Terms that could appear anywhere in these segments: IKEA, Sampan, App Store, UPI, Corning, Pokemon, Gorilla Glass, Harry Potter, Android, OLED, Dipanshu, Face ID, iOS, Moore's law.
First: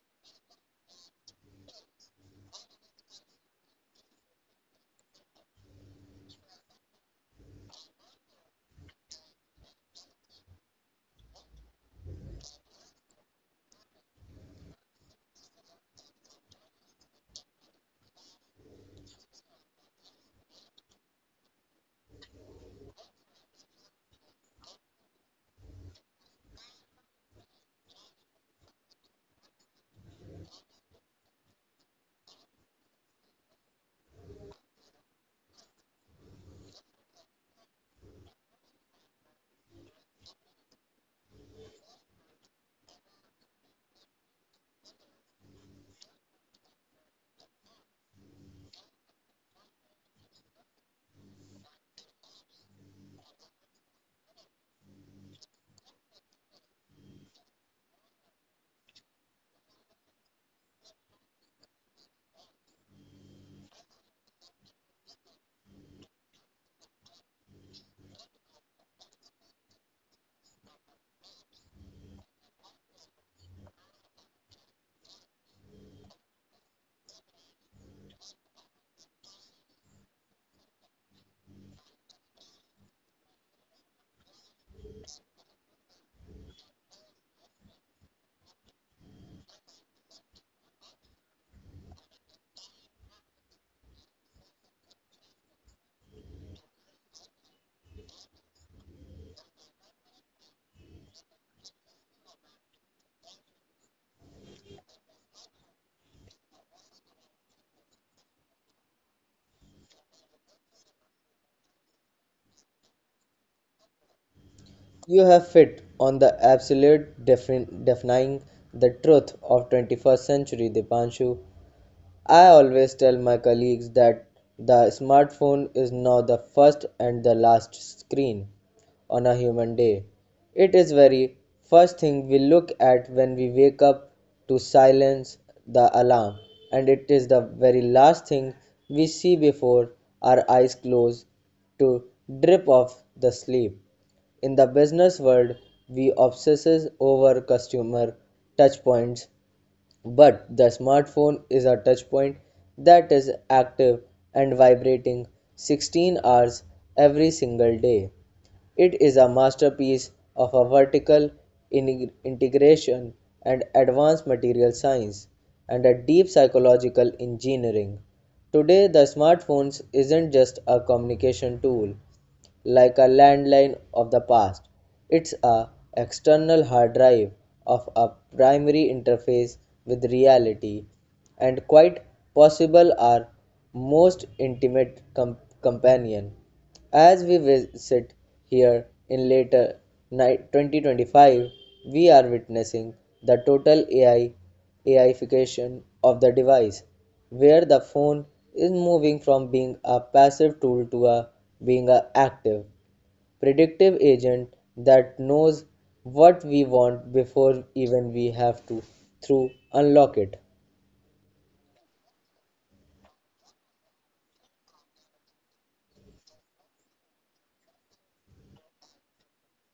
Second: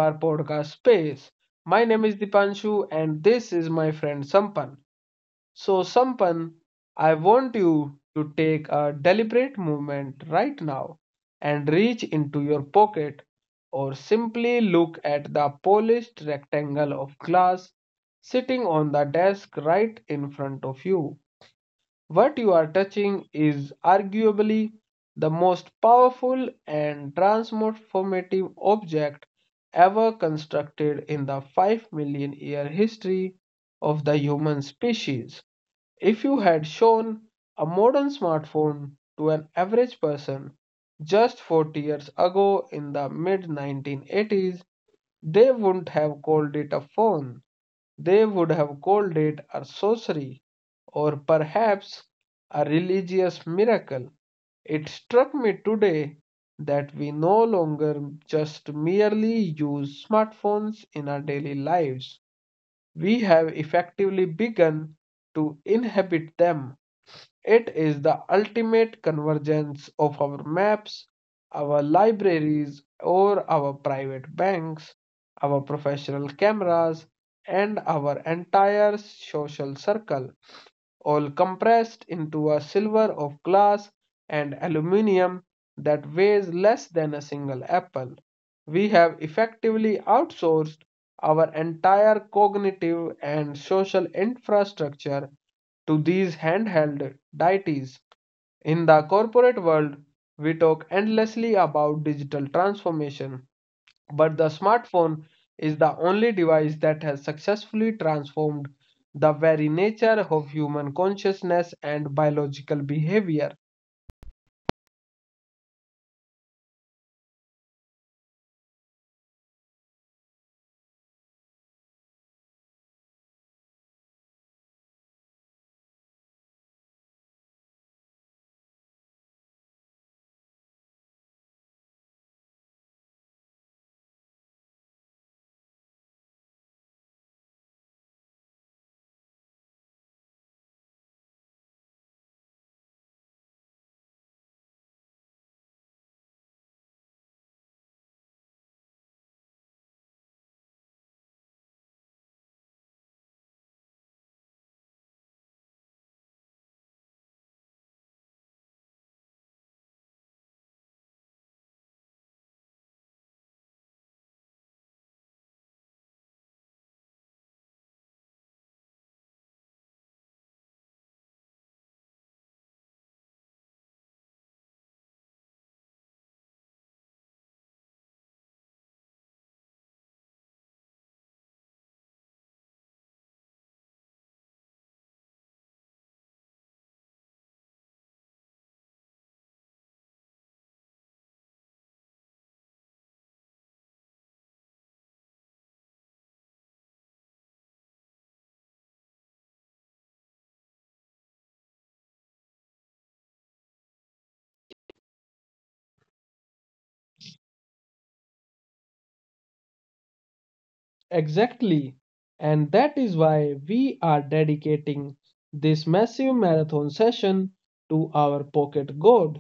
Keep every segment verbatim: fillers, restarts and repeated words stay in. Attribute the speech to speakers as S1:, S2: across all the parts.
S1: our podcast space. My name is Dipanshu, and this is my friend Sampan. So, Sampan, I want you to take a deliberate movement right now and reach into your pocket or simply look at the polished rectangle of glass sitting on the desk right in front of you. What you are touching is arguably the most powerful and transformative object ever constructed in the five million year history of the human species. If you had shown a modern smartphone to an average person just forty years ago in the mid nineteen eighties, they wouldn't have called it a phone. They would have called it a sorcery or perhaps a religious miracle. It struck me today that we no longer just merely use smartphones in our daily lives. We have effectively begun to inhabit them. It is the ultimate convergence of our maps, our libraries, or our private banks, our professional cameras, and our entire social circle all compressed into a silver of glass and aluminium that weighs less than a single apple. We have effectively outsourced our entire cognitive and social infrastructure to these handheld deities. In the corporate world, we talk endlessly about digital transformation, but the smartphone is the only device that has successfully transformed the very nature of human consciousness and biological behavior.
S2: You have hit on the absolute defin- defining the truth of twenty-first century Dipanshu. I always tell my colleagues that the smartphone is now the first and the last screen on a human day. It is very first thing we look at when we wake up to silence the alarm, and it is the very last thing we see before our eyes close to drip off the sleep. In the business world, we obsess over customer touchpoints, but the smartphone is a touchpoint that is active and vibrating sixteen hours every single day. It is a masterpiece of a vertical in- integration and advanced material science and a deep psychological engineering. Today, the smartphones isn't just a communication tool, like a landline of the past. It's a external hard drive of a primary interface with reality, and quite possible our most intimate com- companion. As we visit here in later night twenty twenty-five, we are witnessing the total A I AIification of the device, where the phone is moving from being a passive tool to a, being an active, predictive agent that knows what we want before even we have to through unlock it.
S1: Exactly. And that is why we are dedicating this massive marathon session to our pocket god.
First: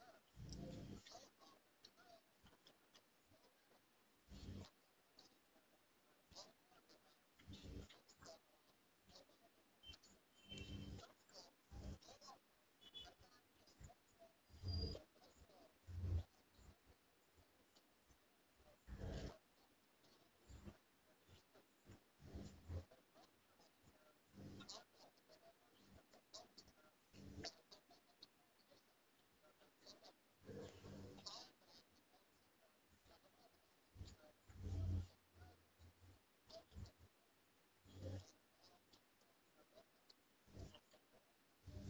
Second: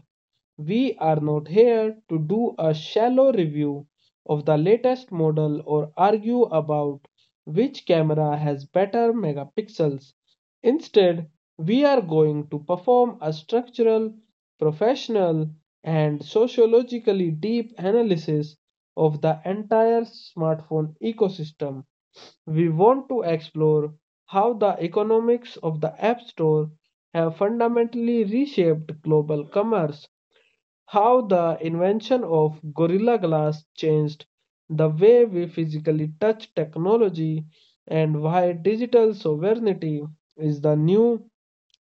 S1: We are not here to do a shallow review of the latest model or argue about which camera has better megapixels. Instead, we are going to perform a structural, professional, and sociologically deep analysis of the entire smartphone ecosystem. We want to explore how the economics of the App Store have fundamentally reshaped global commerce, how the invention of Gorilla Glass changed the way we physically touch technology, and why digital sovereignty is the new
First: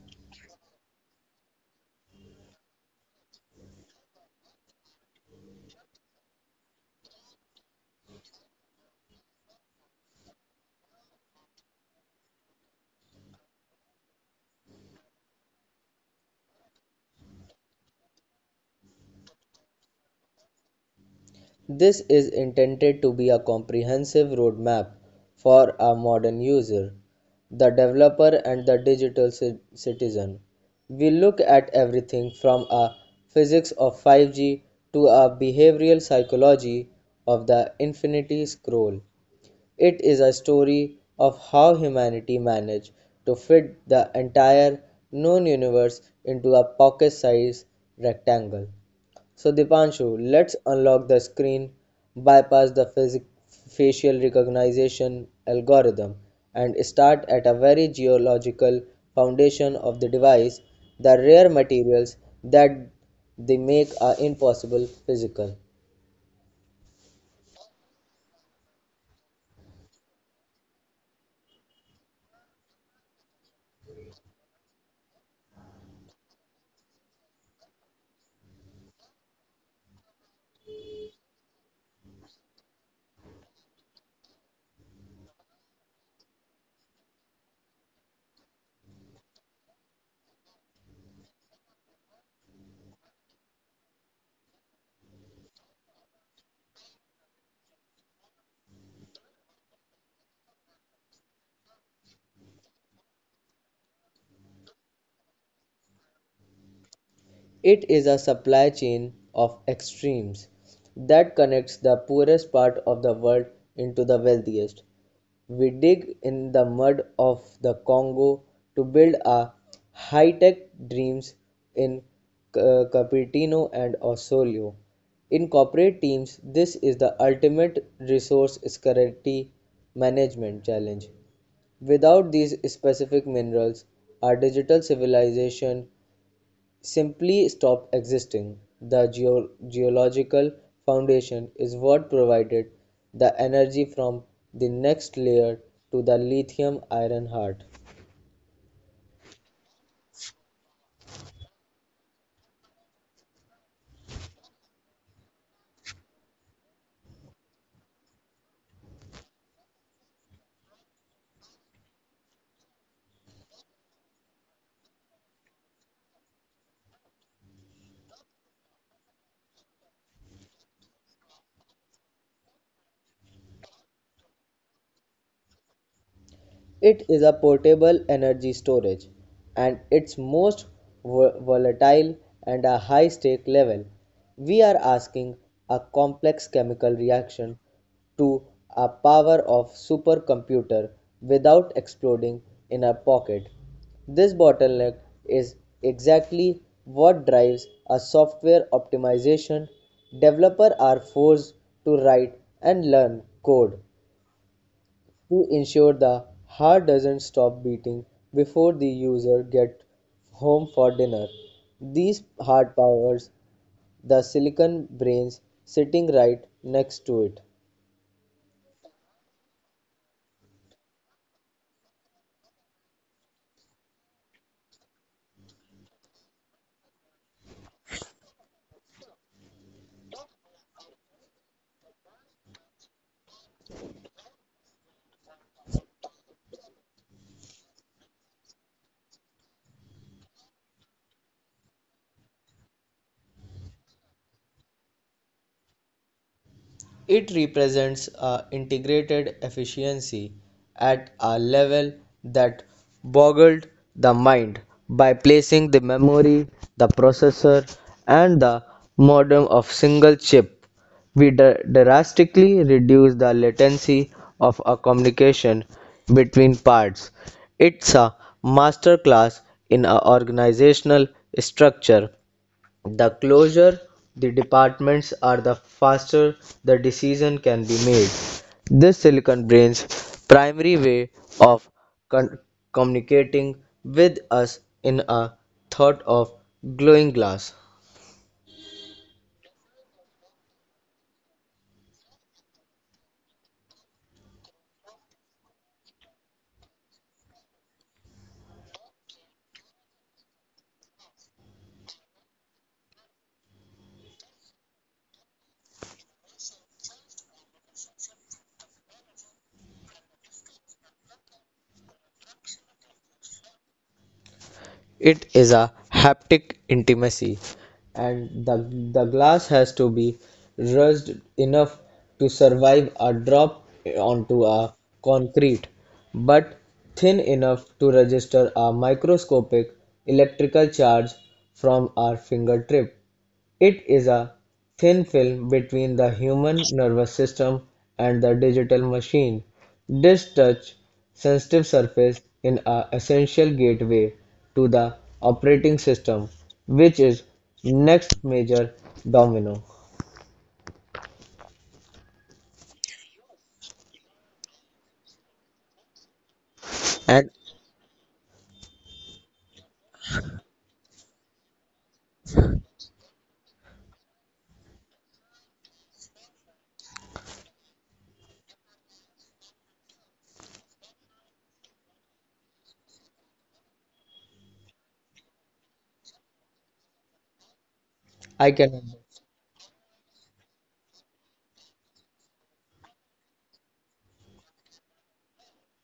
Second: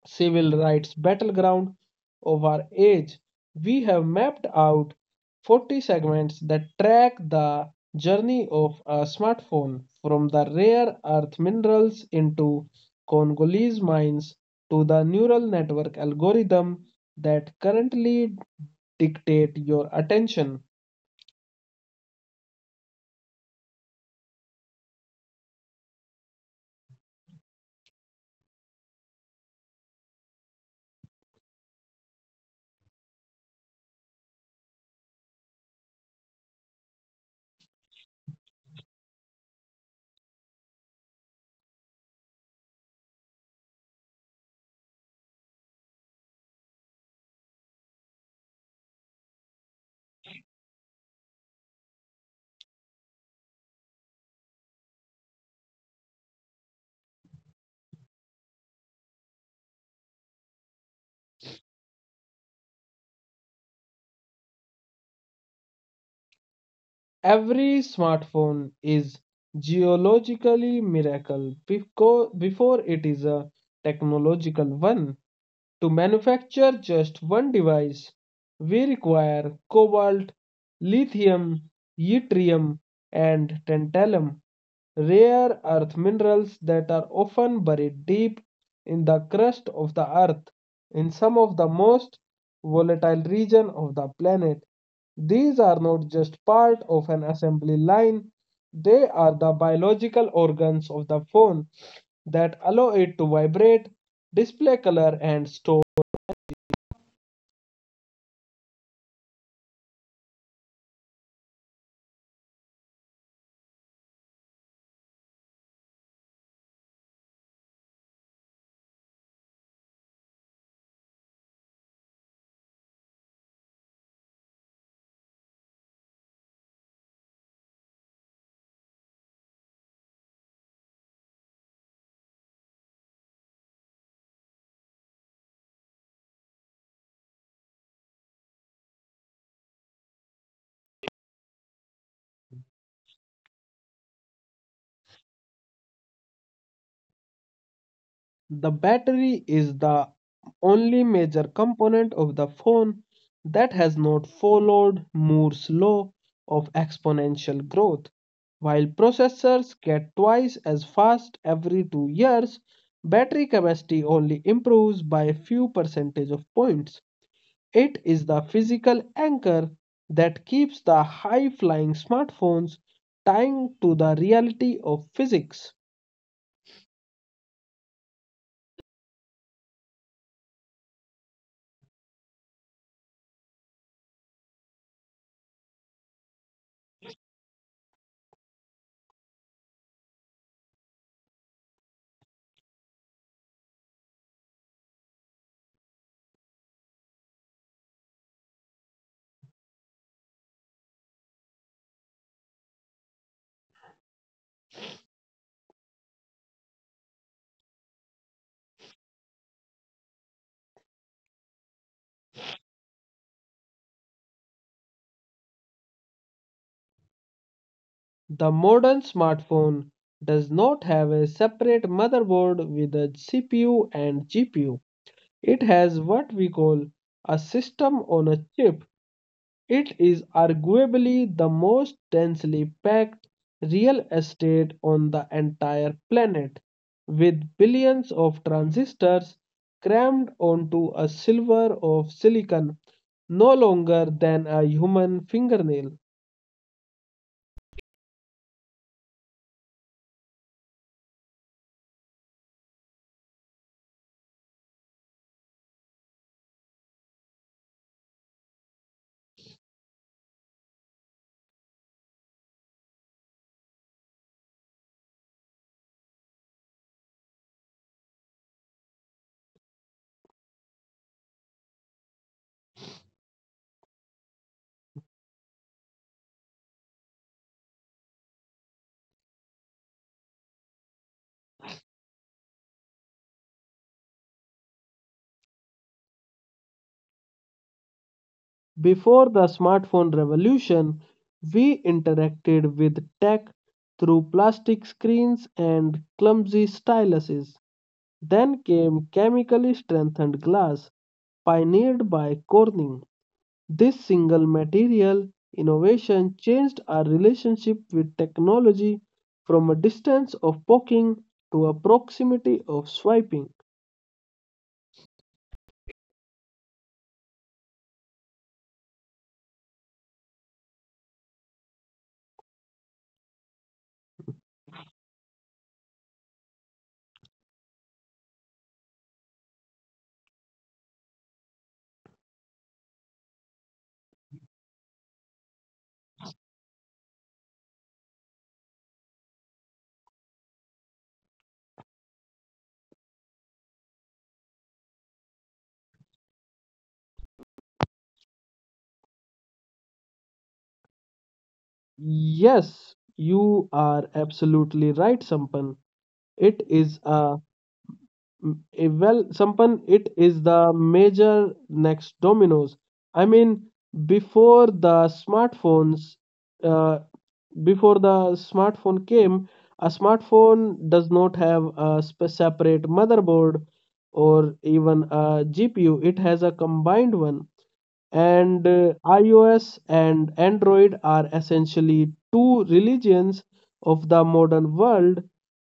S1: civil rights battleground of our age. We have mapped out forty segments that track the journey of a smartphone from the rare earth minerals into Congolese mines to the neural network algorithm that currently dictate your attention.
S2: This is intended to be a comprehensive roadmap for a modern user, the developer, and the digital citizen. We look at everything from a physics of five G to a behavioral psychology of the infinity scroll. It is a story of how humanity managed to fit the entire known universe into a pocket-sized rectangle. So, Dipanshu, let's unlock the screen, bypass the physic- facial recognition algorithm, and start at a very geological foundation of the device, the rare materials that they make are impossible physical.
S1: Every smartphone is geologically miracle before it is a technological one. To manufacture just one device, we require cobalt, lithium, yttrium, and tantalum, rare earth minerals that are often buried deep in the crust of the earth in some of the most volatile region of the planet. These are not just part of an assembly line, they are the biological organs of the phone that allow it to vibrate, display color, and store.
S2: It is a supply chain of extremes that connects the poorest part of the world into the wealthiest. We dig in the mud of the Congo to build our high-tech dreams in Ca- Cupertino and Osorio. In corporate teams, this is the ultimate resource scarcity management challenge. Without these specific minerals, our digital civilization simply stopped existing. The geo- geological foundation is what provided the energy from the next layer to the lithium iron heart.
S1: The battery is the only major component of the phone that has not followed Moore's law of exponential growth. While processors get twice as fast every two years, battery capacity only improves by a few percentage of points. It is the physical anchor that keeps the high-flying smartphones tied to the reality of physics.
S2: It is a portable energy storage and its most volatile and a high stake level. We are asking a complex chemical reaction to a power of supercomputer without exploding in our pocket. This bottleneck is exactly what drives a software optimization. Developers are forced to write and learn code to ensure the heart doesn't stop beating before the user gets home for dinner. These heart powers the silicon brains sitting right next to it.
S1: The modern smartphone does not have a separate motherboard with a C P U and G P U. It has what we call a system on a chip. It is arguably the most densely packed real estate on the entire planet, with billions of transistors crammed onto a silver of silicon no longer than a human fingernail.
S2: It represents a integrated efficiency at a level that boggled the mind by placing the memory, the processor, and the modem of single chip. We dr- drastically reduce the latency of a communication between parts. It's a masterclass in a organizational structure. The closer the departments are, the faster the decision can be made. This Silicon Brain's primary way of con- communicating with us in a thought of glowing glass.
S1: Before the smartphone revolution, we interacted with tech through plastic screens and clumsy styluses. Then came chemically strengthened glass, pioneered by Corning. This single material innovation changed our relationship with technology from a distance of poking to a proximity of swiping.
S2: It is a haptic intimacy, and the, the glass has to be rushed enough to survive a drop onto a concrete, but thin enough to register a microscopic electrical charge from our fingertip. It is a thin film between the human nervous system and the digital machine. This touch sensitive surface is an essential gateway to the operating system, which is next major domino.
S1: Yes, you are absolutely right, Sampan. It
S2: And
S1: is a Mm, eh, Well, Sampan, it is the major next dominoes. I mean, before the smartphones, uh, before the smartphone came, a smartphone does not have a sp separate motherboard or even a G P U. It has a combined one,
S2: I can
S1: and uh, iOS and Android are essentially two religions of the modern world.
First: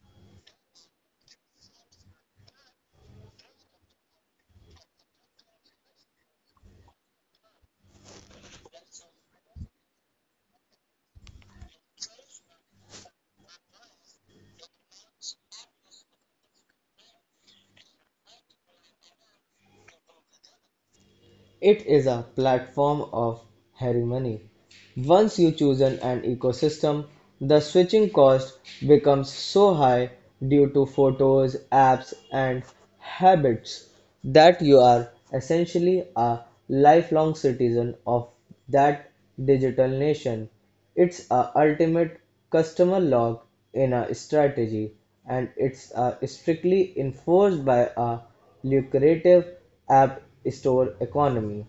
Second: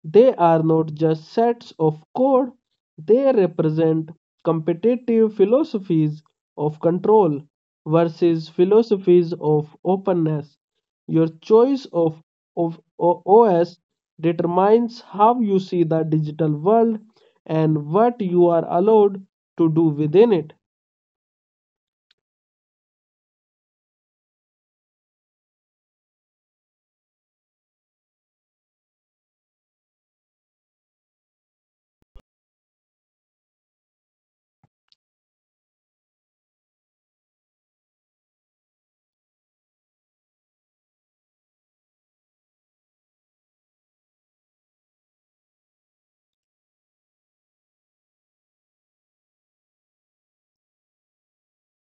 S1: They are not just sets of code, they represent competitive philosophies of control versus philosophies of openness. Your choice of, of O- OS determines how you see the digital world and what you are allowed to do within it.
S2: it is a platform of harmony. Once you choose an ecosystem, the switching cost becomes so high due to photos, apps, and habits that you are essentially a lifelong citizen of that digital nation. It's a ultimate customer log in a strategy, and it's uh, strictly enforced by a lucrative app store economy.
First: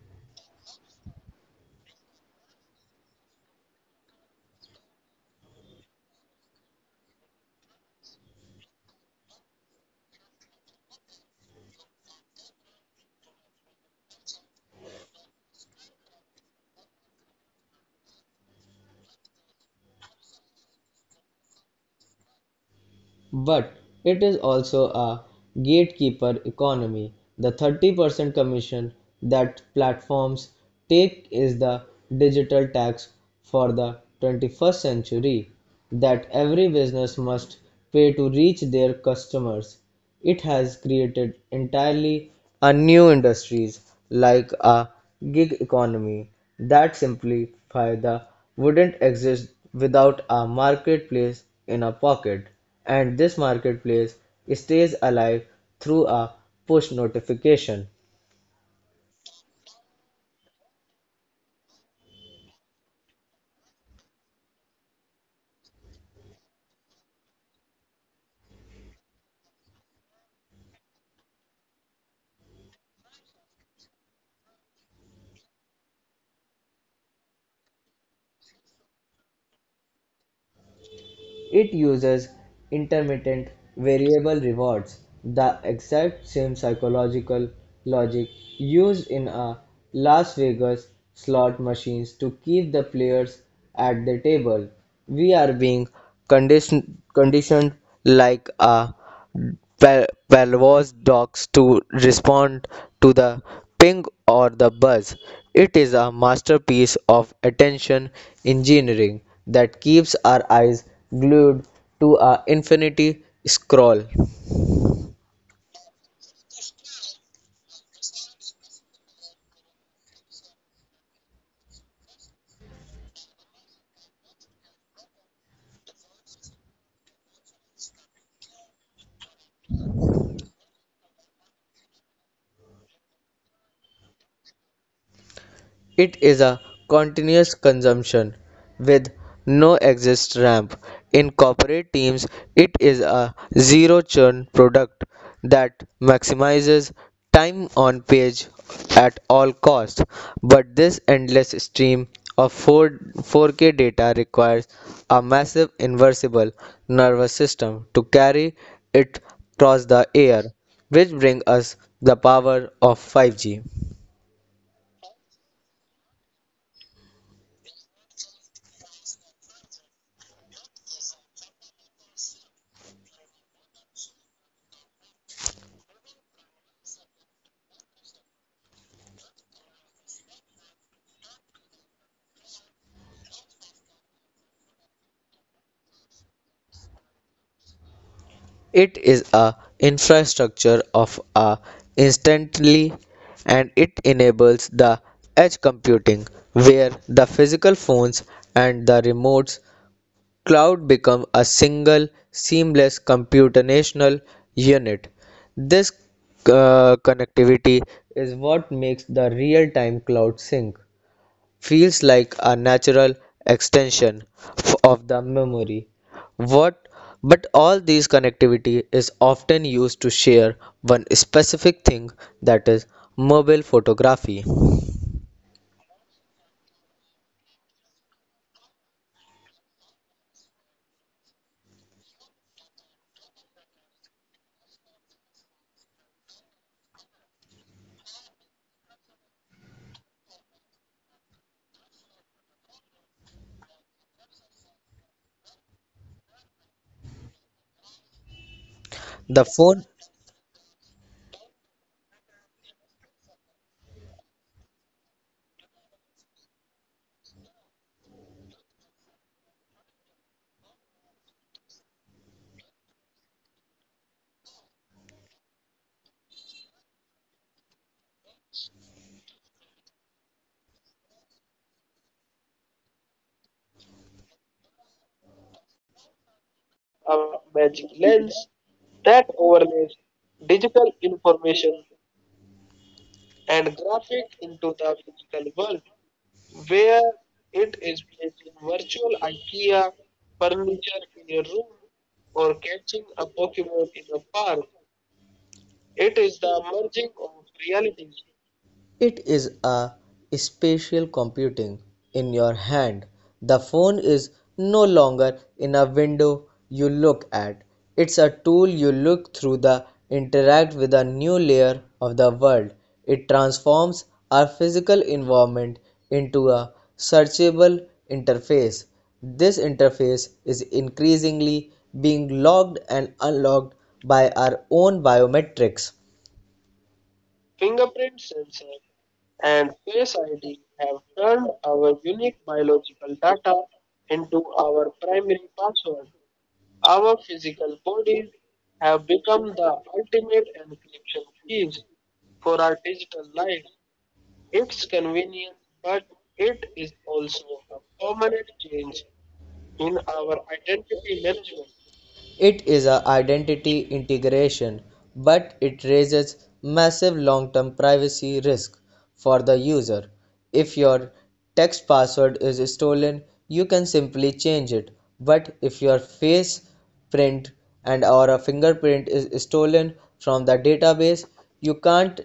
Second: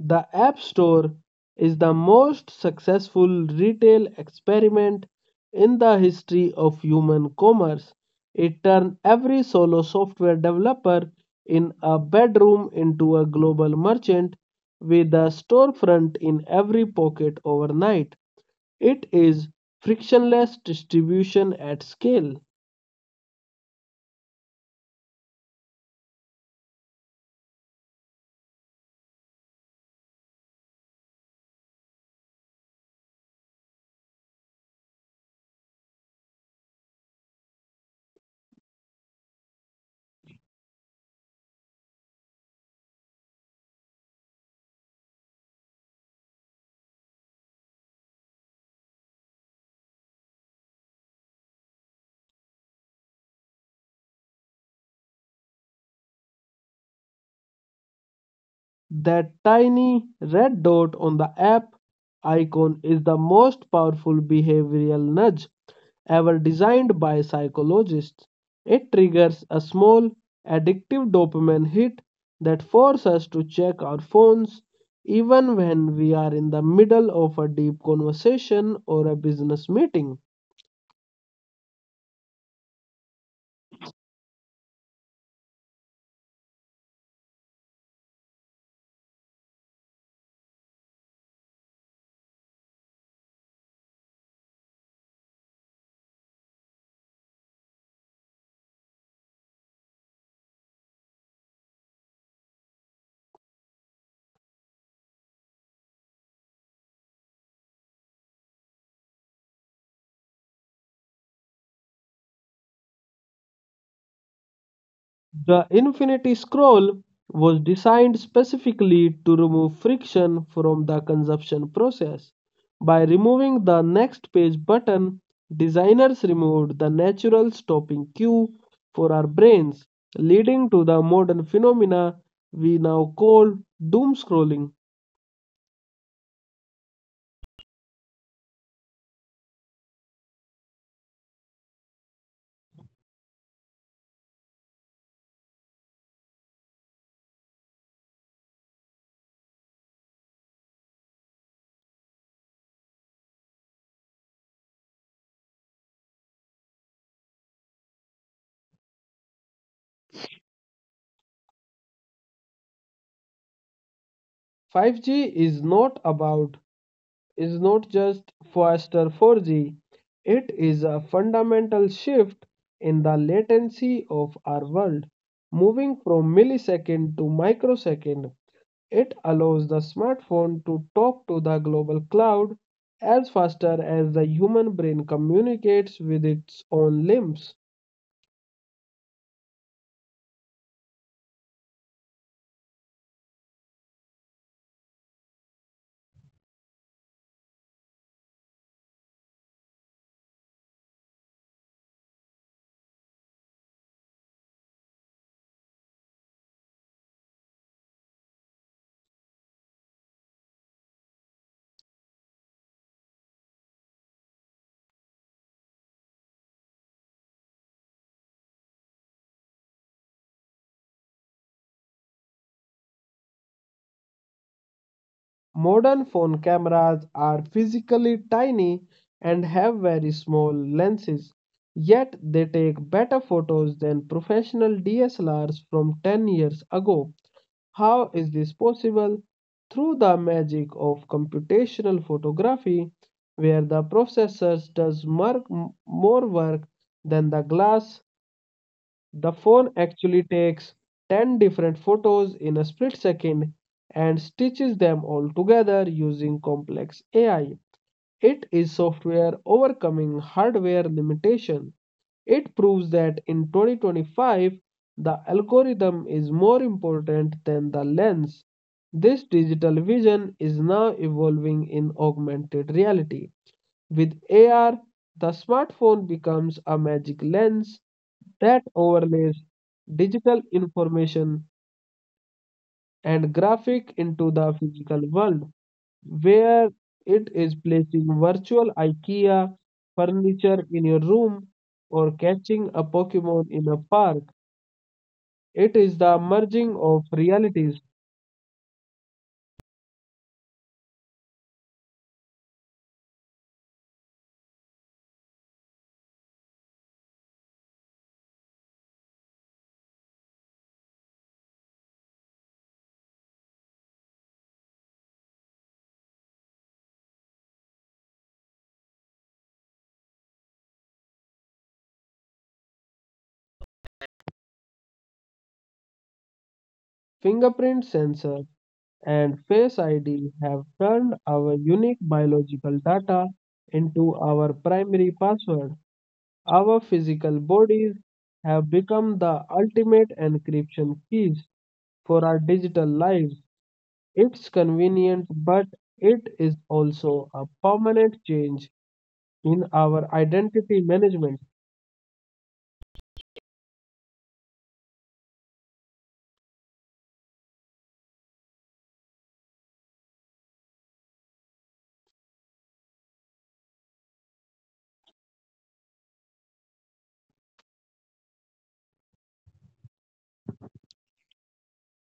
S1: The App Store is the most successful retail experiment in the history of human commerce. It turned every solo software developer in a bedroom into a global merchant with a storefront in every pocket overnight. It is frictionless distribution at scale.
S2: But it is also a gatekeeper economy. The thirty percent commission that platforms take is the digital tax for the twenty-first century that every business must pay to reach their customers. It has created entirely a new industries, like a gig economy that simply the wouldn't exist without a marketplace in a pocket. And this marketplace stays alive through a push notification.
S1: That tiny red dot on the app icon is the most powerful behavioral nudge ever designed by psychologists. It triggers a small addictive dopamine hit that forces us to check our phones even when we are in the middle of a deep conversation or a business meeting.
S2: It uses intermittent variable rewards, the exact same psychological logic used in a Las Vegas slot machines to keep the players at the table. We are being condition- conditioned like a Bell, dogs to respond to the ping or the buzz. It is a masterpiece of attention engineering that keeps our eyes glued to a infinity scroll.
S1: The Infinity Scroll was designed specifically to remove friction from the consumption process. By removing the next page button, designers removed the natural stopping cue for our brains, leading to the modern phenomena we now call doom scrolling.
S2: It is a continuous consumption with no exit ramp. In corporate teams, it is a zero churn product that maximizes time on page at all costs. But this endless stream of four four K data requires a massive inversible nervous system to carry it across the air, which brings us the power of five G.
S1: five G is not about is not just faster four G, it is a fundamental shift in the latency of our world, moving from millisecond to microsecond. It allows the smartphone to talk to the global cloud as faster as the human brain communicates with its own limbs.
S2: It is a infrastructure of a instantly, and it enables the edge computing where the physical phones and the remotes cloud become a single seamless computational unit. This uh, connectivity is what makes the real-time cloud sync feels like a natural extension f- of the memory. What But all these connectivity is often used to share one specific thing, that is mobile photography.
S1: Modern phone cameras are physically tiny and have very small lenses, yet they take better photos than professional D S L Rs from ten years ago. How is this possible? Through the magic of computational photography, where the processors does mar- m- more work than the glass. The
S2: The
S1: phone
S2: phone
S1: actually takes ten different photos in a split second and stitches them all together using complex A I. It is software overcoming hardware limitation. It proves that in twenty twenty-five, the algorithm is more important than the lens. This digital vision is now evolving in augmented reality. With A R, the smartphone becomes a magic
S2: a
S1: lens
S2: magic
S1: that
S2: lens
S1: overlays
S2: that overlays
S1: digital
S2: digital
S1: information
S2: information
S1: and graphic
S2: and
S1: into
S2: grab
S1: the
S2: it
S1: physical
S2: into the
S1: world,
S2: physical world,
S1: where it
S2: where
S1: is placing
S2: it is placed
S1: virtual
S2: in virtual
S1: IKEA
S2: IKEA
S1: furniture in your
S2: furniture
S1: room
S2: in your room
S1: or catching
S2: or
S1: a
S2: catching
S1: Pokemon
S2: a
S1: in a
S2: Pokemon
S1: park.
S2: in a park.
S1: It is the
S2: It is
S1: merging
S2: the
S1: of
S2: merging of
S1: realities.
S2: realities. It is a spatial computing in your hand. The phone is no longer in a window you look at. It's a tool you look through that interact with a new layer of the world. It transforms our physical environment into a searchable interface. This interface is increasingly being logged and unlocked by our own biometrics.
S1: Fingerprint
S2: Fingerprint
S1: sensor
S2: sensor,
S1: and
S2: and
S1: Face
S2: Face
S1: I D
S2: I D
S1: have
S2: have
S1: turned
S2: turned
S1: our
S2: our
S1: unique
S2: unique
S1: biological
S2: biological
S1: data
S2: data
S1: into
S2: into
S1: our
S2: our
S1: primary
S2: primary
S1: password.
S2: password.
S1: Our
S2: Our
S1: physical
S2: physical
S1: bodies
S2: bodies
S1: have
S2: have
S1: become
S2: become
S1: the
S2: the
S1: ultimate
S2: ultimate
S1: encryption
S2: encryption
S1: keys
S2: keys
S1: for our
S2: for our
S1: digital
S2: digital
S1: lives.
S2: life.
S1: It's
S2: It's
S1: convenient,
S2: convenient,
S1: but
S2: but
S1: it
S2: it
S1: is
S2: is also
S1: also a
S2: a
S1: permanent
S2: permanent
S1: change
S2: change
S1: in
S2: in
S1: our
S2: our
S1: identity
S2: identity
S1: management.
S2: management. It is an identity integration, but it raises massive long-term privacy risk for the user. If your text password is stolen, you can simply change it. But if your face print and or a fingerprint is stolen from the database, you can't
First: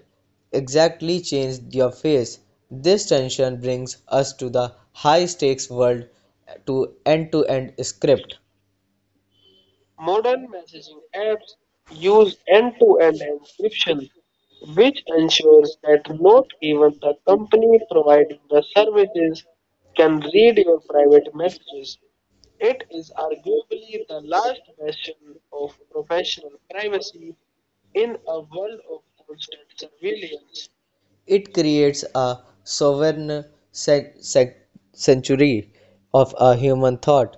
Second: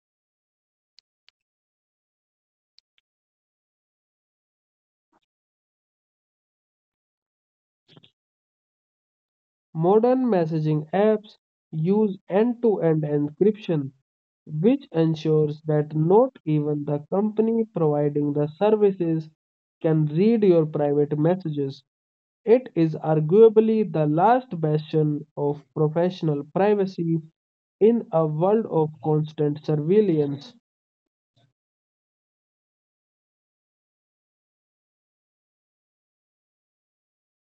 S2: exactly change your face. This tension brings us to the high stakes world to end to end script.
S1: Modern
S2: Modern
S1: messaging
S2: messaging
S1: apps
S2: apps
S1: use
S2: use
S1: end-to-end
S2: end-to-end
S1: encryption,
S2: encryption,
S1: which
S2: which
S1: ensures
S2: ensures
S1: that
S2: that
S1: not
S2: not
S1: even the
S2: even the
S1: company
S2: company
S1: providing the
S2: providing the
S1: services
S2: services
S1: can
S2: can
S1: read your
S2: read your
S1: private
S2: private
S1: messages.
S2: messages.
S1: It is
S2: It is
S1: arguably the
S2: arguably the
S1: last
S2: last
S1: bastion
S2: bastion
S1: of
S2: of
S1: professional
S2: professional
S1: privacy
S2: privacy
S1: in a
S2: in a
S1: world of
S2: world of
S1: constant
S2: constant
S1: surveillance.
S2: surveillance. It creates a sovereign sanctuary of a human thought.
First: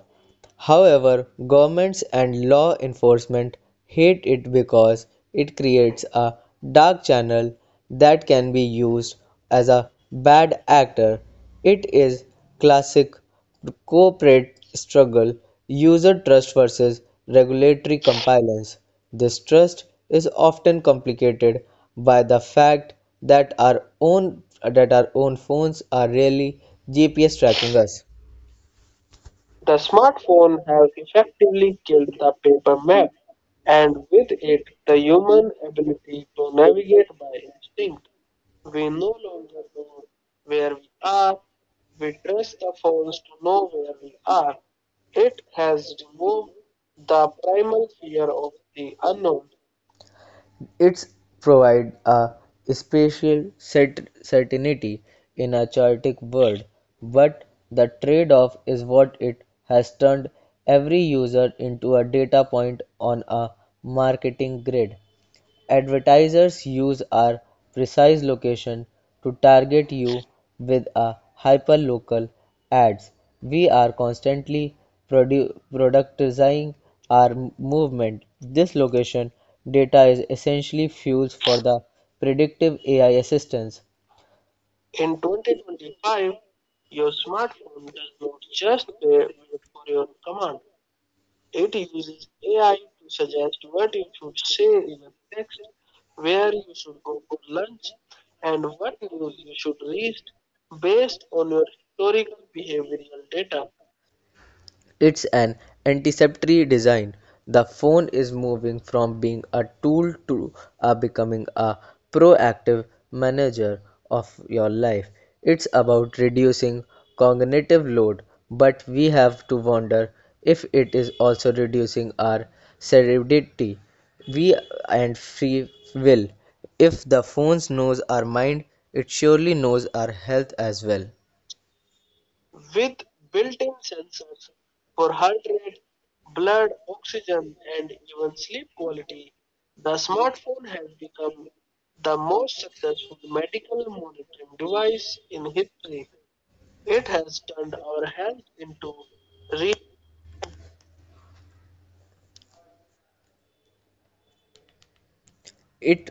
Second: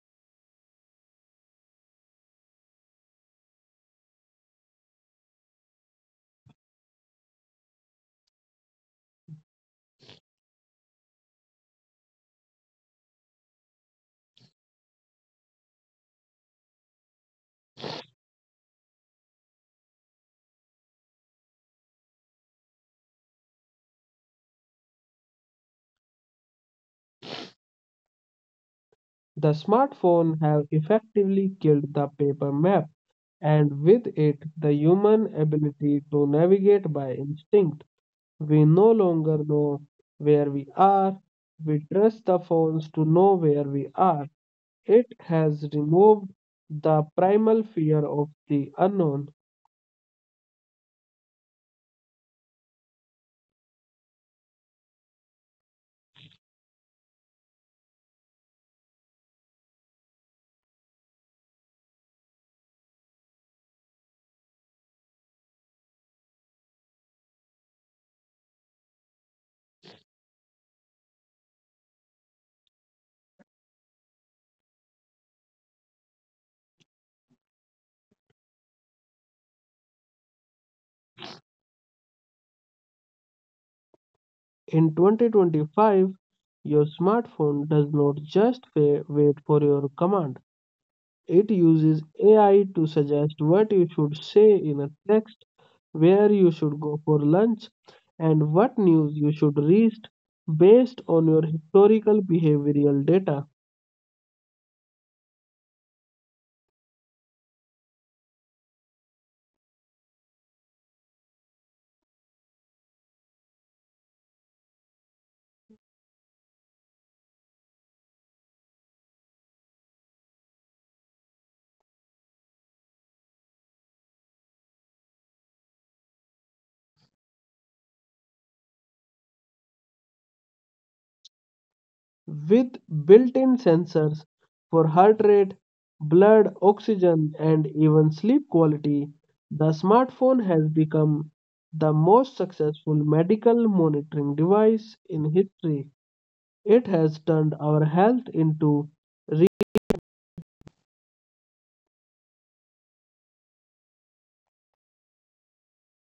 S2: However, governments and law enforcement hate it because it creates a dark channel that can be used as a bad actor. It is classic the corporate struggle, user trust versus regulatory compliance. This trust is often complicated by the fact that our own that our own phones are really G P S tracking us.
S1: The
S2: The
S1: smartphone
S2: smartphone
S1: have
S2: has
S1: effectively
S2: effectively
S1: killed the
S2: killed the
S1: paper
S2: paper
S1: map
S2: map,
S1: and with
S2: and with
S1: it
S2: it,
S1: the
S2: the
S1: human
S2: human
S1: ability to
S2: ability to
S1: navigate
S2: navigate
S1: by
S2: by
S1: instinct.
S2: instinct.
S1: We no
S2: We no
S1: longer
S2: longer
S1: know
S2: know
S1: where we
S2: where we
S1: are.
S2: are,
S1: We
S2: we
S1: trust the
S2: trust the
S1: phones to
S2: phones
S1: know
S2: to
S1: where
S2: know
S1: we
S2: where we
S1: are.
S2: are.
S1: It
S2: It
S1: has
S2: has
S1: removed
S2: removed
S1: the
S2: the
S1: primal
S2: primal
S1: fear of
S2: fear of
S1: the
S2: the
S1: unknown.
S2: unknown. It's provide a spatial cert- certainty in a chaotic world, but the trade-off is what it has turned every user into a data point on a marketing grid. Advertisers use our precise location to target you with a hyperlocal ads. We are constantly produ- productizing our movement. This location data is essentially fuels for the predictive A I assistance.
S1: In
S2: In
S1: twenty twenty-five,
S2: twenty twenty-five,
S1: your
S2: your
S1: smartphone does
S2: smartphone
S1: not
S2: does not
S1: just
S2: just
S1: fa-
S2: pay
S1: wait for your
S2: for your
S1: command,
S2: command,
S1: it
S2: it
S1: uses
S2: uses
S1: A I to
S2: A I to
S1: suggest
S2: suggest
S1: what you
S2: what
S1: should
S2: you should
S1: say
S2: say
S1: in a
S2: in
S1: text,
S2: a text,
S1: where you
S2: where
S1: should
S2: you
S1: go
S2: should
S1: for
S2: go for
S1: lunch,
S2: lunch,
S1: and what
S2: and what
S1: news you
S2: news
S1: should
S2: you should
S1: read
S2: read
S1: based on
S2: based
S1: your
S2: on your
S1: historical
S2: historical
S1: behavioral
S2: behavioral
S1: data.
S2: data. It's an anticipatory design. The phone is moving from being a tool to uh, becoming a proactive manager of your life. It's about reducing cognitive load, but we have to wonder if it is also reducing our cerebidity, we and free will. If the phone knows our mind, it surely knows our health as well
S1: With
S2: with
S1: built-in
S2: built-in
S1: sensors
S2: sensors
S1: for
S2: for
S1: heart rate,
S2: heart rate,
S1: blood
S2: blood
S1: oxygen, and
S2: oxygen, and
S1: even
S2: even
S1: sleep
S2: sleep
S1: quality,
S2: quality.
S1: the
S2: The
S1: smartphone has
S2: smartphone has
S1: become
S2: become
S1: the
S2: the
S1: most
S2: most
S1: successful
S2: successful
S1: medical
S2: medical
S1: monitoring
S2: monitoring
S1: device in
S2: device in
S1: history.
S2: history.
S1: It
S2: It
S1: has
S2: has
S1: turned our
S2: turned our
S1: health
S2: health
S1: into
S2: into
S1: real
S2: real. It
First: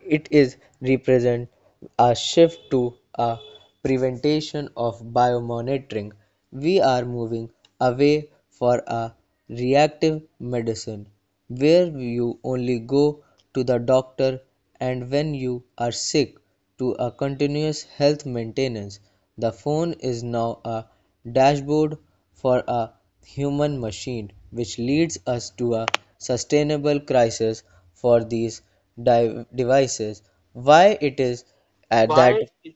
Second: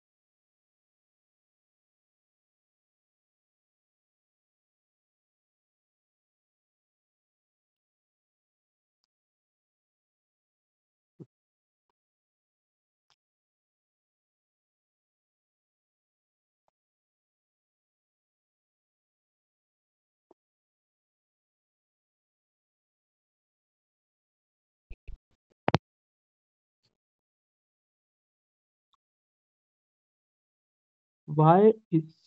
S2: It is represent a shift to a prevention of biomonitoring. We are moving away for a reactive medicine where you only go to the doctor and when you are sick to a continuous health maintenance. The phone is now a dashboard for a human machine, which leads us to a sustainable crisis for these di- devices. Why it is at
S1: why.
S2: Why that Why?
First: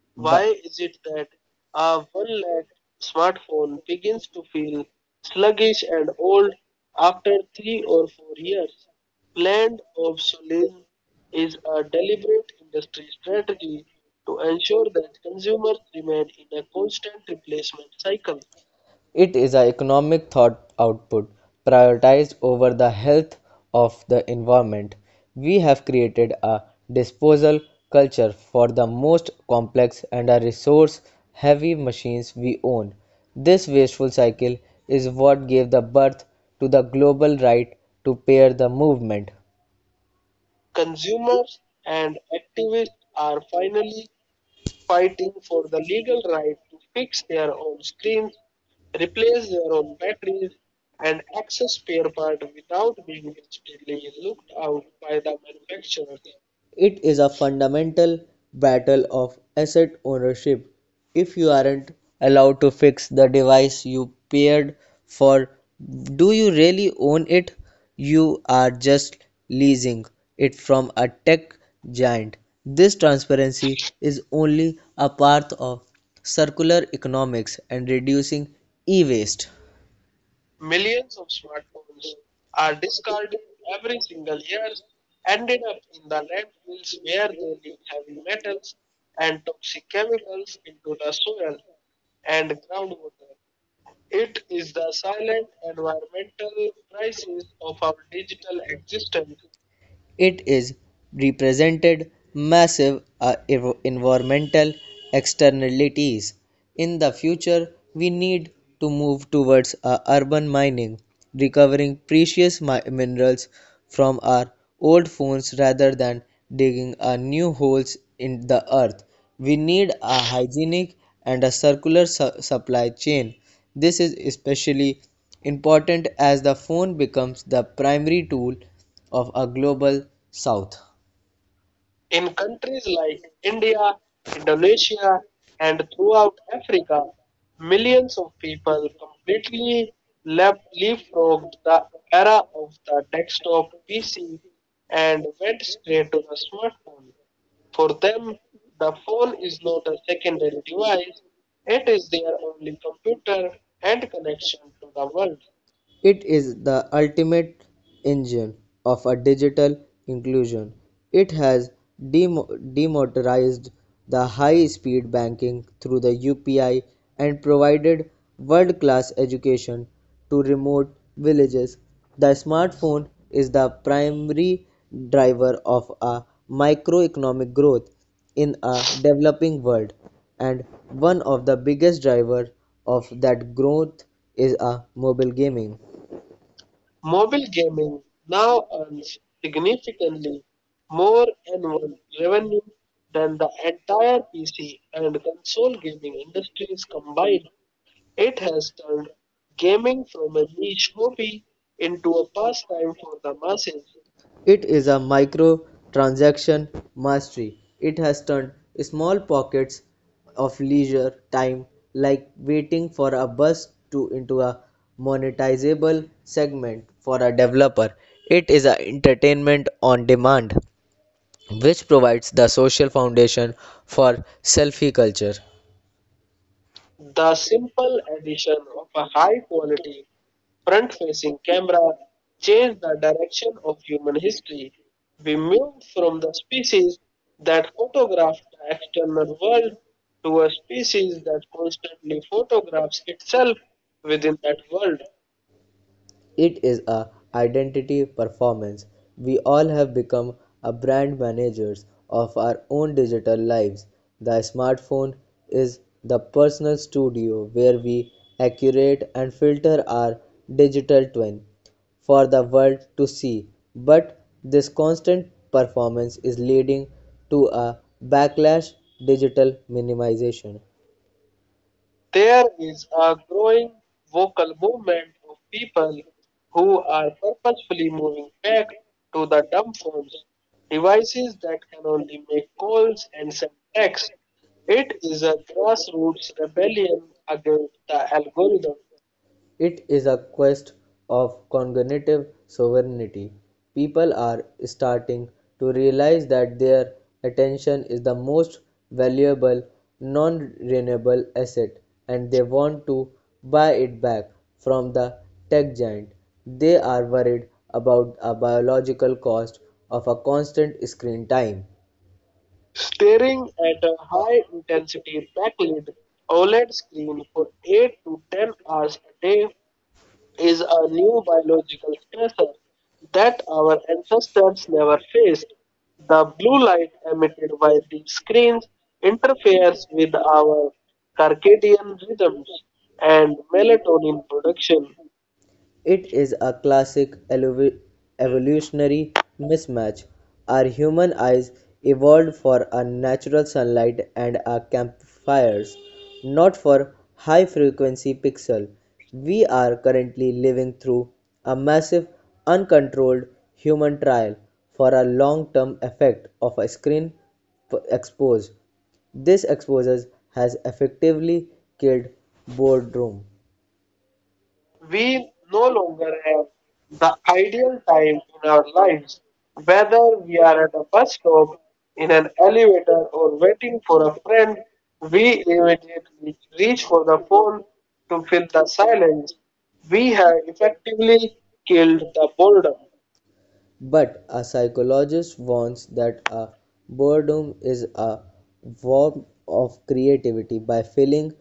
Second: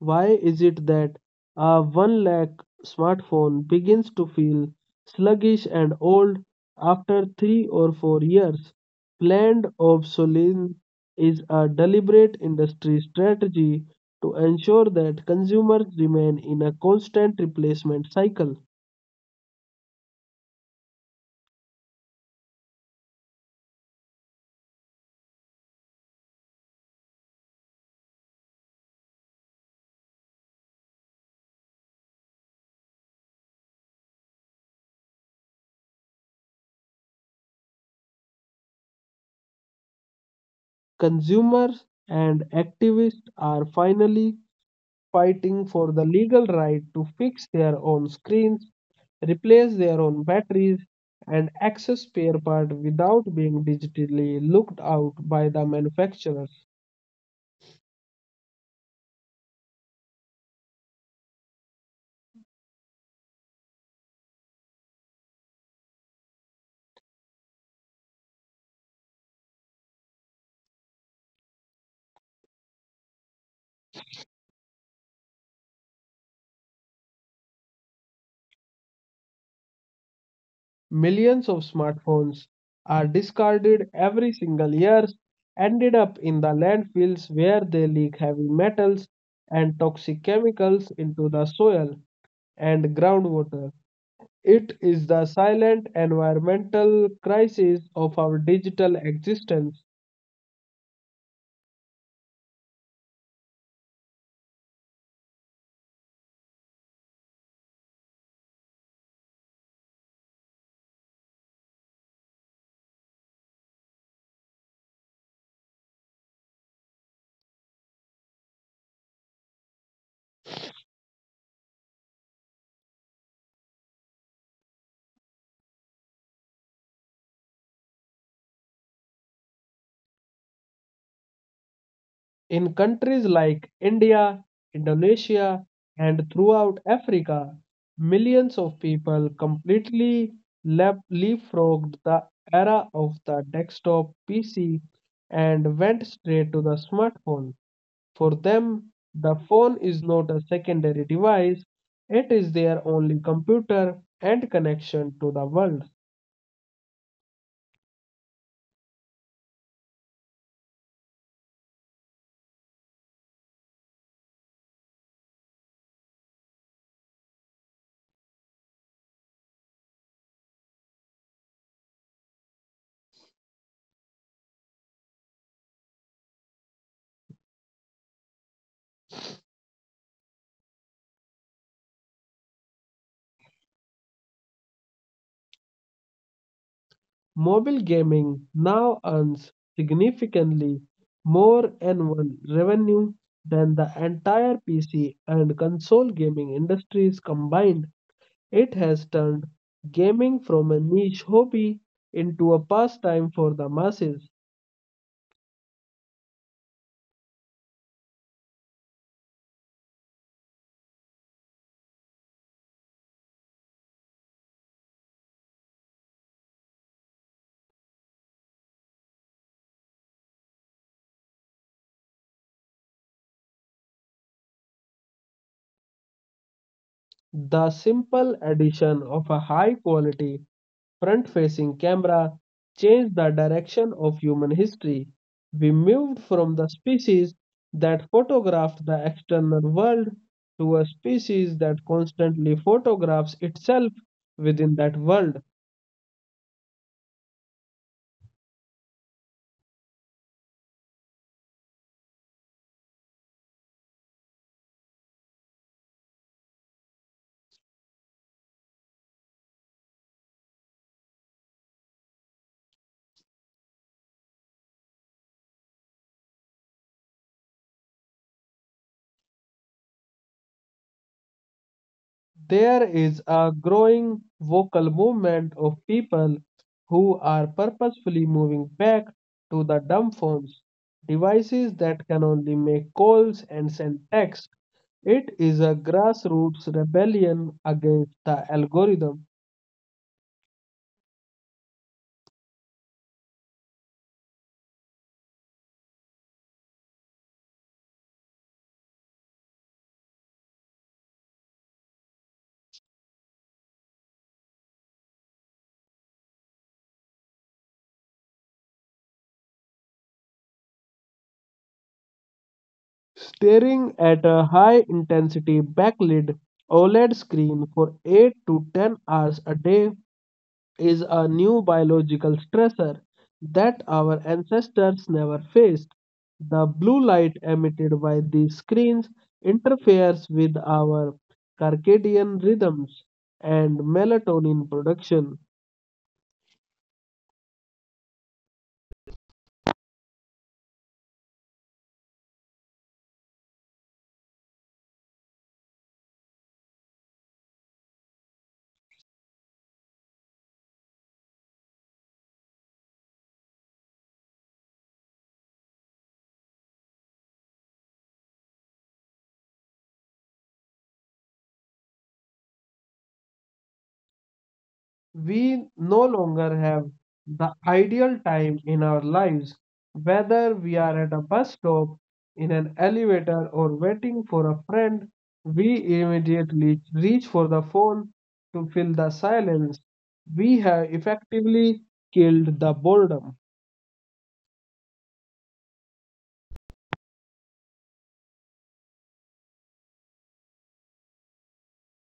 S1: Why
S2: Why
S1: is
S2: is
S1: it
S2: it
S1: that
S2: that
S1: a
S2: our
S1: one lakh
S2: one-legged
S1: smartphone
S2: smartphone
S1: begins to
S2: begins to
S1: feel
S2: feel
S1: sluggish
S2: sluggish
S1: and
S2: and
S1: old
S2: old
S1: after
S2: after
S1: three
S2: three
S1: or
S2: or
S1: four
S2: four
S1: years?
S2: years?
S1: Planned
S2: Planned
S1: obsolescence
S2: obsolescence
S1: is
S2: is
S1: a
S2: a
S1: deliberate
S2: deliberate
S1: industry
S2: industry
S1: strategy
S2: strategy
S1: to
S2: to
S1: ensure
S2: ensure that
S1: that
S2: consumers
S1: consumers
S2: remain
S1: remain
S2: in
S1: in
S2: a
S1: a
S2: constant
S1: constant
S2: replacement
S1: replacement
S2: cycle.
S1: cycle.
S2: It is an economic thought output prioritized over the health of the environment. We have created a disposal culture for the most complex and a resource heavy machines we own. This wasteful cycle is what gave the birth to the global right to pair the movement.
S1: Consumers
S2: Consumers
S1: and
S2: and
S1: activists
S2: activists
S1: are
S2: are
S1: finally
S2: finally
S1: fighting
S2: fighting
S1: for the
S2: for the
S1: legal
S2: legal
S1: right to
S2: right to
S1: fix
S2: fix
S1: their
S2: their
S1: own
S2: own
S1: screens,
S2: screens,
S1: replace their
S2: replace
S1: own
S2: their own
S1: batteries,
S2: batteries,
S1: and
S2: and
S1: access
S2: access
S1: spare
S2: spare
S1: parts
S2: parts
S1: without
S2: without
S1: being
S2: being
S1: digitally
S2: digitally
S1: looked out
S2: looked
S1: by
S2: out
S1: the
S2: by the
S1: manufacturers.
S2: manufacturer. It is a fundamental battle of asset ownership. If you aren't allowed to fix the device you paid for, do you really own it? You are just leasing it from a tech giant. This transparency is only a part of circular economics and reducing e waste.
S1: Millions of
S2: Millions of
S1: smartphones
S2: smartphones
S1: are
S2: are
S1: discarded
S2: discarded
S1: every
S2: every
S1: single
S2: single
S1: year,
S2: year,
S1: ended up
S2: ended
S1: in
S2: up
S1: the
S2: in the
S1: landfills
S2: landfills
S1: where they
S2: where they
S1: leak
S2: leak
S1: heavy
S2: heavy
S1: metals
S2: metals
S1: and
S2: and
S1: toxic
S2: toxic
S1: chemicals
S2: chemicals
S1: into the
S2: into the
S1: soil
S2: soil
S1: and
S2: and
S1: groundwater.
S2: groundwater.
S1: It is
S2: It
S1: the
S2: is the
S1: silent
S2: silent
S1: environmental
S2: environmental
S1: crisis
S2: crisis
S1: of our
S2: of our
S1: digital
S2: digital
S1: existence.
S2: existence. It is represented massive uh, environmental externalities. In the future, we need to move towards uh, urban mining, recovering precious mi- minerals from our old phones rather than digging uh, new holes in the earth. We need a hygienic and a circular su- supply chain. This is especially important as the phone becomes the primary tool of a global south.
S1: In
S2: In
S1: countries
S2: countries
S1: like
S2: like
S1: India,
S2: India,
S1: Indonesia,
S2: Indonesia,
S1: and
S2: and
S1: throughout
S2: throughout
S1: Africa,
S2: Africa,
S1: millions of
S2: millions of
S1: people
S2: people
S1: completely
S2: completely
S1: lep-
S2: left,
S1: leapfrogged
S2: leapfrogged
S1: the
S2: the
S1: era
S2: era
S1: of the
S2: of the
S1: desktop
S2: desktop
S1: P C
S2: P C
S1: and
S2: and
S1: went
S2: went
S1: straight to the
S2: straight to the
S1: smartphone.
S2: smartphone.
S1: For
S2: For
S1: them,
S2: them,
S1: the
S2: the
S1: phone is
S2: phone
S1: not
S2: is
S1: a
S2: not a
S1: secondary
S2: secondary
S1: device,
S2: device,
S1: it is
S2: it is
S1: their
S2: their
S1: only
S2: only
S1: computer
S2: computer
S1: and
S2: and
S1: connection
S2: connection
S1: to the
S2: to the
S1: world.
S2: world. It is the ultimate engine of a digital inclusion. It has demo- democratized the high-speed banking through the U P I and provided world-class education to remote villages. The smartphone is the primary driver of a microeconomic growth in a developing world, and one of the biggest driver of that growth is a mobile gaming.
S1: Mobile
S2: Mobile
S1: gaming
S2: gaming
S1: now
S2: now
S1: earns
S2: earns
S1: significantly
S2: significantly
S1: more
S2: more
S1: annual
S2: annual
S1: revenue
S2: revenue
S1: than the
S2: than the
S1: entire
S2: entire
S1: P C
S2: P C
S1: and
S2: and
S1: console
S2: console
S1: gaming
S2: gaming
S1: industries
S2: industries
S1: combined.
S2: combined.
S1: It
S2: It
S1: has
S2: has
S1: turned
S2: turned
S1: gaming
S2: gaming
S1: from a
S2: from a
S1: niche
S2: niche
S1: hobby
S2: hobby
S1: into a
S2: into a
S1: pastime for
S2: pastime
S1: the
S2: for the
S1: masses.
S2: masses. It is a micro transaction mastery. It has turned small pockets of leisure time, like waiting for a bus, to into a monetizable segment for a developer. It is a entertainment on demand, which provides the social foundation for selfie culture.
S1: The
S2: The
S1: simple
S2: simple
S1: addition of a
S2: addition of a high
S1: high-quality
S2: quality front
S1: front-facing
S2: facing
S1: camera
S2: camera
S1: changed the
S2: changed the
S1: direction of
S2: direction
S1: human
S2: of human
S1: history.
S2: history.
S1: We moved
S2: We
S1: from the
S2: moved from the
S1: species
S2: species
S1: that
S2: that
S1: photographed the
S2: photographed the
S1: external world
S2: external world
S1: to a
S2: to a
S1: species that
S2: species that
S1: constantly
S2: constantly
S1: photographs
S2: photographs
S1: itself
S2: itself
S1: within that
S2: within that
S1: world.
S2: world. It is a identity performance. We all have become a brand managers of our own digital lives. The smartphone is the personal studio where we accurate and filter our digital twin for the world to see. But this constant performance is leading to a backlash digital minimization.
S1: There
S2: There
S1: is a
S2: is a
S1: growing
S2: growing
S1: vocal
S2: vocal
S1: movement of
S2: movement of
S1: people
S2: people
S1: who are
S2: who are
S1: purposefully
S2: purposefully
S1: moving
S2: moving
S1: back
S2: back
S1: to the
S2: to
S1: dumb
S2: the dumb
S1: forms,
S2: phones,
S1: devices that
S2: devices
S1: can
S2: that
S1: only
S2: can
S1: make
S2: only make
S1: calls and
S2: calls and
S1: send
S2: send
S1: text.
S2: texts.
S1: It is
S2: It
S1: a
S2: is a
S1: grassroots
S2: grassroots
S1: rebellion
S2: rebellion
S1: against
S2: against
S1: the
S2: the
S1: algorithm.
S2: algorithm. It is a quest of cognitive sovereignty. People are starting to realize that their attention is the most valuable, non renewable asset and they want to buy it back from the tech giant. They are worried about a biological cost of a constant screen time.
S1: Staring
S2: Staring
S1: at a
S2: at a
S1: high
S2: high
S1: intensity
S2: intensity
S1: backlit
S2: backlit
S1: O L E D
S2: O L E D
S1: screen
S2: screen
S1: for
S2: for
S1: eight to
S2: eight to
S1: ten
S2: ten
S1: hours a
S2: hours a
S1: day
S2: day
S1: is a
S2: is a
S1: new
S2: new
S1: biological
S2: biological
S1: stressor
S2: stressor
S1: that
S2: that
S1: our
S2: our
S1: ancestors never
S2: ancestors never
S1: faced.
S2: faced.
S1: The
S2: The
S1: blue
S2: blue
S1: light
S2: light
S1: emitted by
S2: emitted by
S1: these
S2: these
S1: screens
S2: screens
S1: interferes with
S2: interferes with
S1: our
S2: our
S1: circadian
S2: circadian
S1: rhythms
S2: rhythms
S1: and
S2: and
S1: melatonin
S2: melatonin
S1: production.
S2: production. It is a classic evoluv- evolutionary mismatch. Our human eyes evolved for a natural sunlight and our campfires, not for high frequency pixel. We are currently living through a massive, uncontrolled human trial for a long term effect of a screen p- expose. This exposure has effectively killed boredom.
S1: We
S2: We
S1: no
S2: no
S1: longer have
S2: longer have
S1: the
S2: the
S1: ideal
S2: ideal
S1: time in
S2: time
S1: our
S2: in our
S1: lives,
S2: lives,
S1: whether we
S2: whether
S1: are
S2: we
S1: at a
S2: are at
S1: bus
S2: a bus
S1: stop,
S2: stop,
S1: in an
S2: in an
S1: elevator, or
S2: elevator, or
S1: waiting for
S2: waiting
S1: a
S2: for a
S1: friend,
S2: friend.
S1: we
S2: We
S1: immediately
S2: immediately
S1: reach for
S2: reach
S1: the
S2: for the
S1: phone
S2: phone
S1: to fill
S2: to
S1: the
S2: fill the
S1: silence.
S2: silence.
S1: We
S2: We
S1: have
S2: have
S1: effectively
S2: effectively
S1: killed
S2: killed
S1: the
S2: the
S1: boredom.
S2: boredom. But a psychologist warns that a boredom is a form of creativity by filling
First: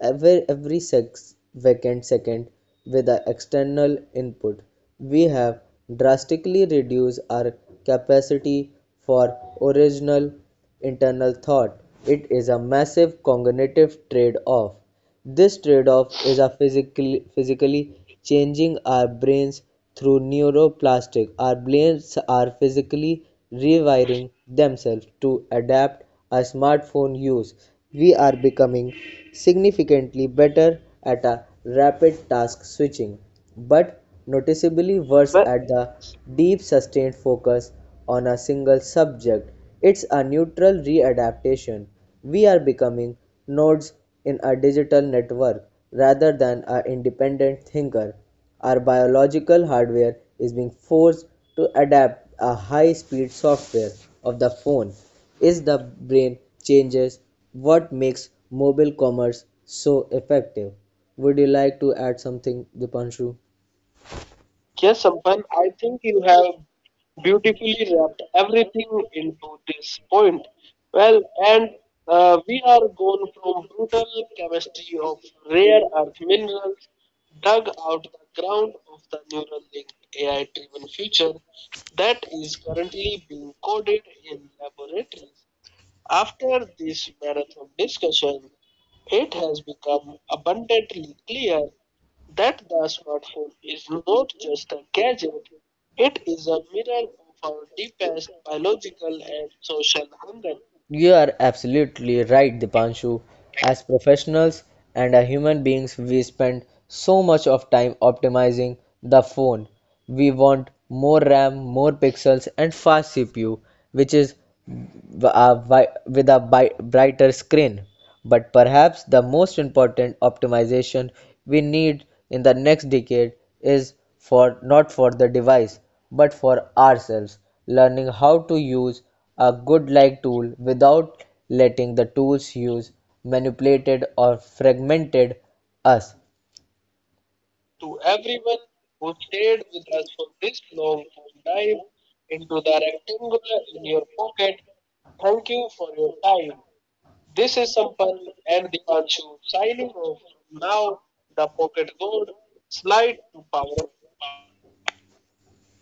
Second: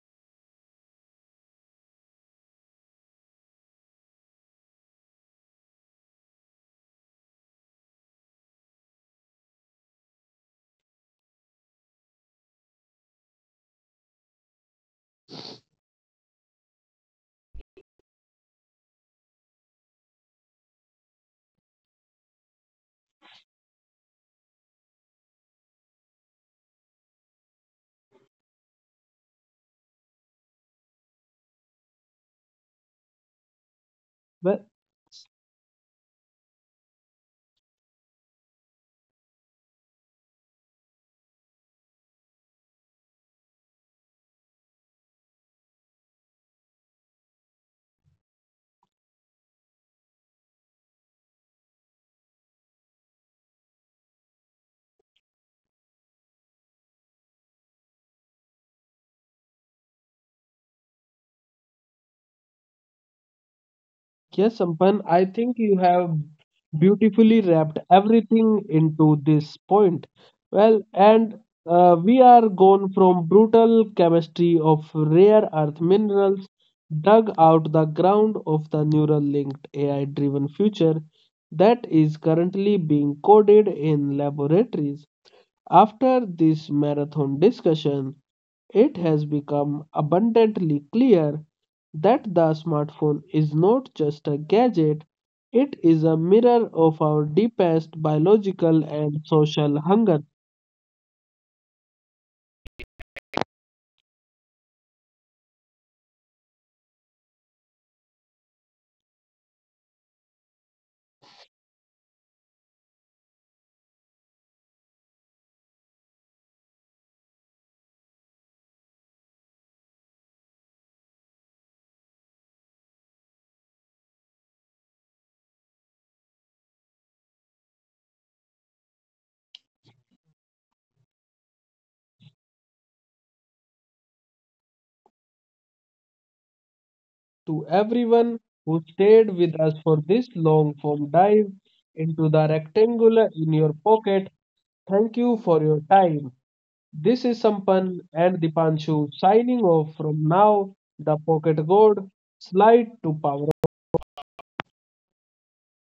S2: every, every sex, vacant second with an external input. We have drastically reduced our capacity for original internal thought. It is a massive cognitive trade-off. This trade-off is a physically, physically changing our brains through neuroplastic. Our brains are physically rewiring themselves to adapt our smartphone use. We are becoming significantly better at a rapid task switching, but
S1: Well,
S2: noticeably worse But at the deep sustained focus on a single subject. It's a neutral readaptation. We are becoming nodes in a digital network rather than an independent thinker. Our biological hardware is being forced to adapt a high speed software of the phone. Is the brain changes what makes mobile commerce so effective? Would you like to add something, Dipanshu?
S1: yes, Sampan,
S2: Yes,
S1: I
S2: Sampan,
S1: think you
S2: I think
S1: have
S2: you have
S1: beautifully wrapped
S2: beautifully wrapped
S1: everything
S2: everything
S1: into this
S2: into
S1: point.
S2: this point.
S1: Well,
S2: Well,
S1: and
S2: and
S1: uh, we
S2: uh,
S1: are
S2: we
S1: gone
S2: are
S1: from
S2: gone from
S1: brutal
S2: brutal
S1: chemistry of
S2: chemistry of
S1: rare earth
S2: rare earth
S1: minerals
S2: minerals
S1: dug
S2: dug
S1: out the
S2: out
S1: ground
S2: the
S1: of
S2: ground
S1: the
S2: of
S1: neural
S2: the neural
S1: linked
S2: linked
S1: A I driven
S2: A I driven
S1: future
S2: future
S1: that is
S2: that is
S1: currently being
S2: currently being
S1: coded
S2: coded
S1: in
S2: in
S1: laboratories.
S2: laboratories.
S1: After
S2: After
S1: this
S2: this
S1: marathon
S2: marathon
S1: discussion,
S2: discussion,
S1: it has
S2: it has
S1: become
S2: become
S1: abundantly
S2: abundantly
S1: clear
S2: clear
S1: that the
S2: that the
S1: smartphone
S2: smartphone
S1: is
S2: is
S1: not
S2: not
S1: just a
S2: just a
S1: gadget,
S2: gadget,
S1: it is
S2: it
S1: a
S2: is a
S1: mirror
S2: mirror
S1: of our
S2: of our
S1: deepest
S2: deepest
S1: biological
S2: biological
S1: and
S2: and
S1: social
S2: social
S1: hunger.
S2: hunger. You are absolutely right, Dipanshu. As professionals and as human beings, we spend so much of time optimizing the phone. We want more RAM, more pixels, and fast C P U, which is uh, with a brighter screen. But perhaps the most important optimization we need in the next decade is for not for the device but for ourselves, learning how to use a good like tool without letting the tools use manipulated or fragmented us.
S1: To
S2: To
S1: everyone
S2: everyone
S1: who
S2: who
S1: stayed with
S2: stayed
S1: us
S2: with
S1: for
S2: us for
S1: this
S2: this
S1: long
S2: long
S1: form dive
S2: dive
S1: into the
S2: into the
S1: rectangular in
S2: rectangular
S1: your
S2: in your
S1: pocket,
S2: pocket,
S1: thank you
S2: thank you
S1: for your
S2: for your
S1: time.
S2: time.
S1: This is
S2: This is
S1: Sampan
S2: Sampan
S1: and
S2: and
S1: Dipanshu
S2: Divanshu
S1: signing
S2: signing
S1: off
S2: off.
S1: from now
S2: Now,
S1: the
S2: the
S1: pocket
S2: pocket
S1: gold
S2: gold
S1: slide to
S2: slide to
S1: power.
S2: power.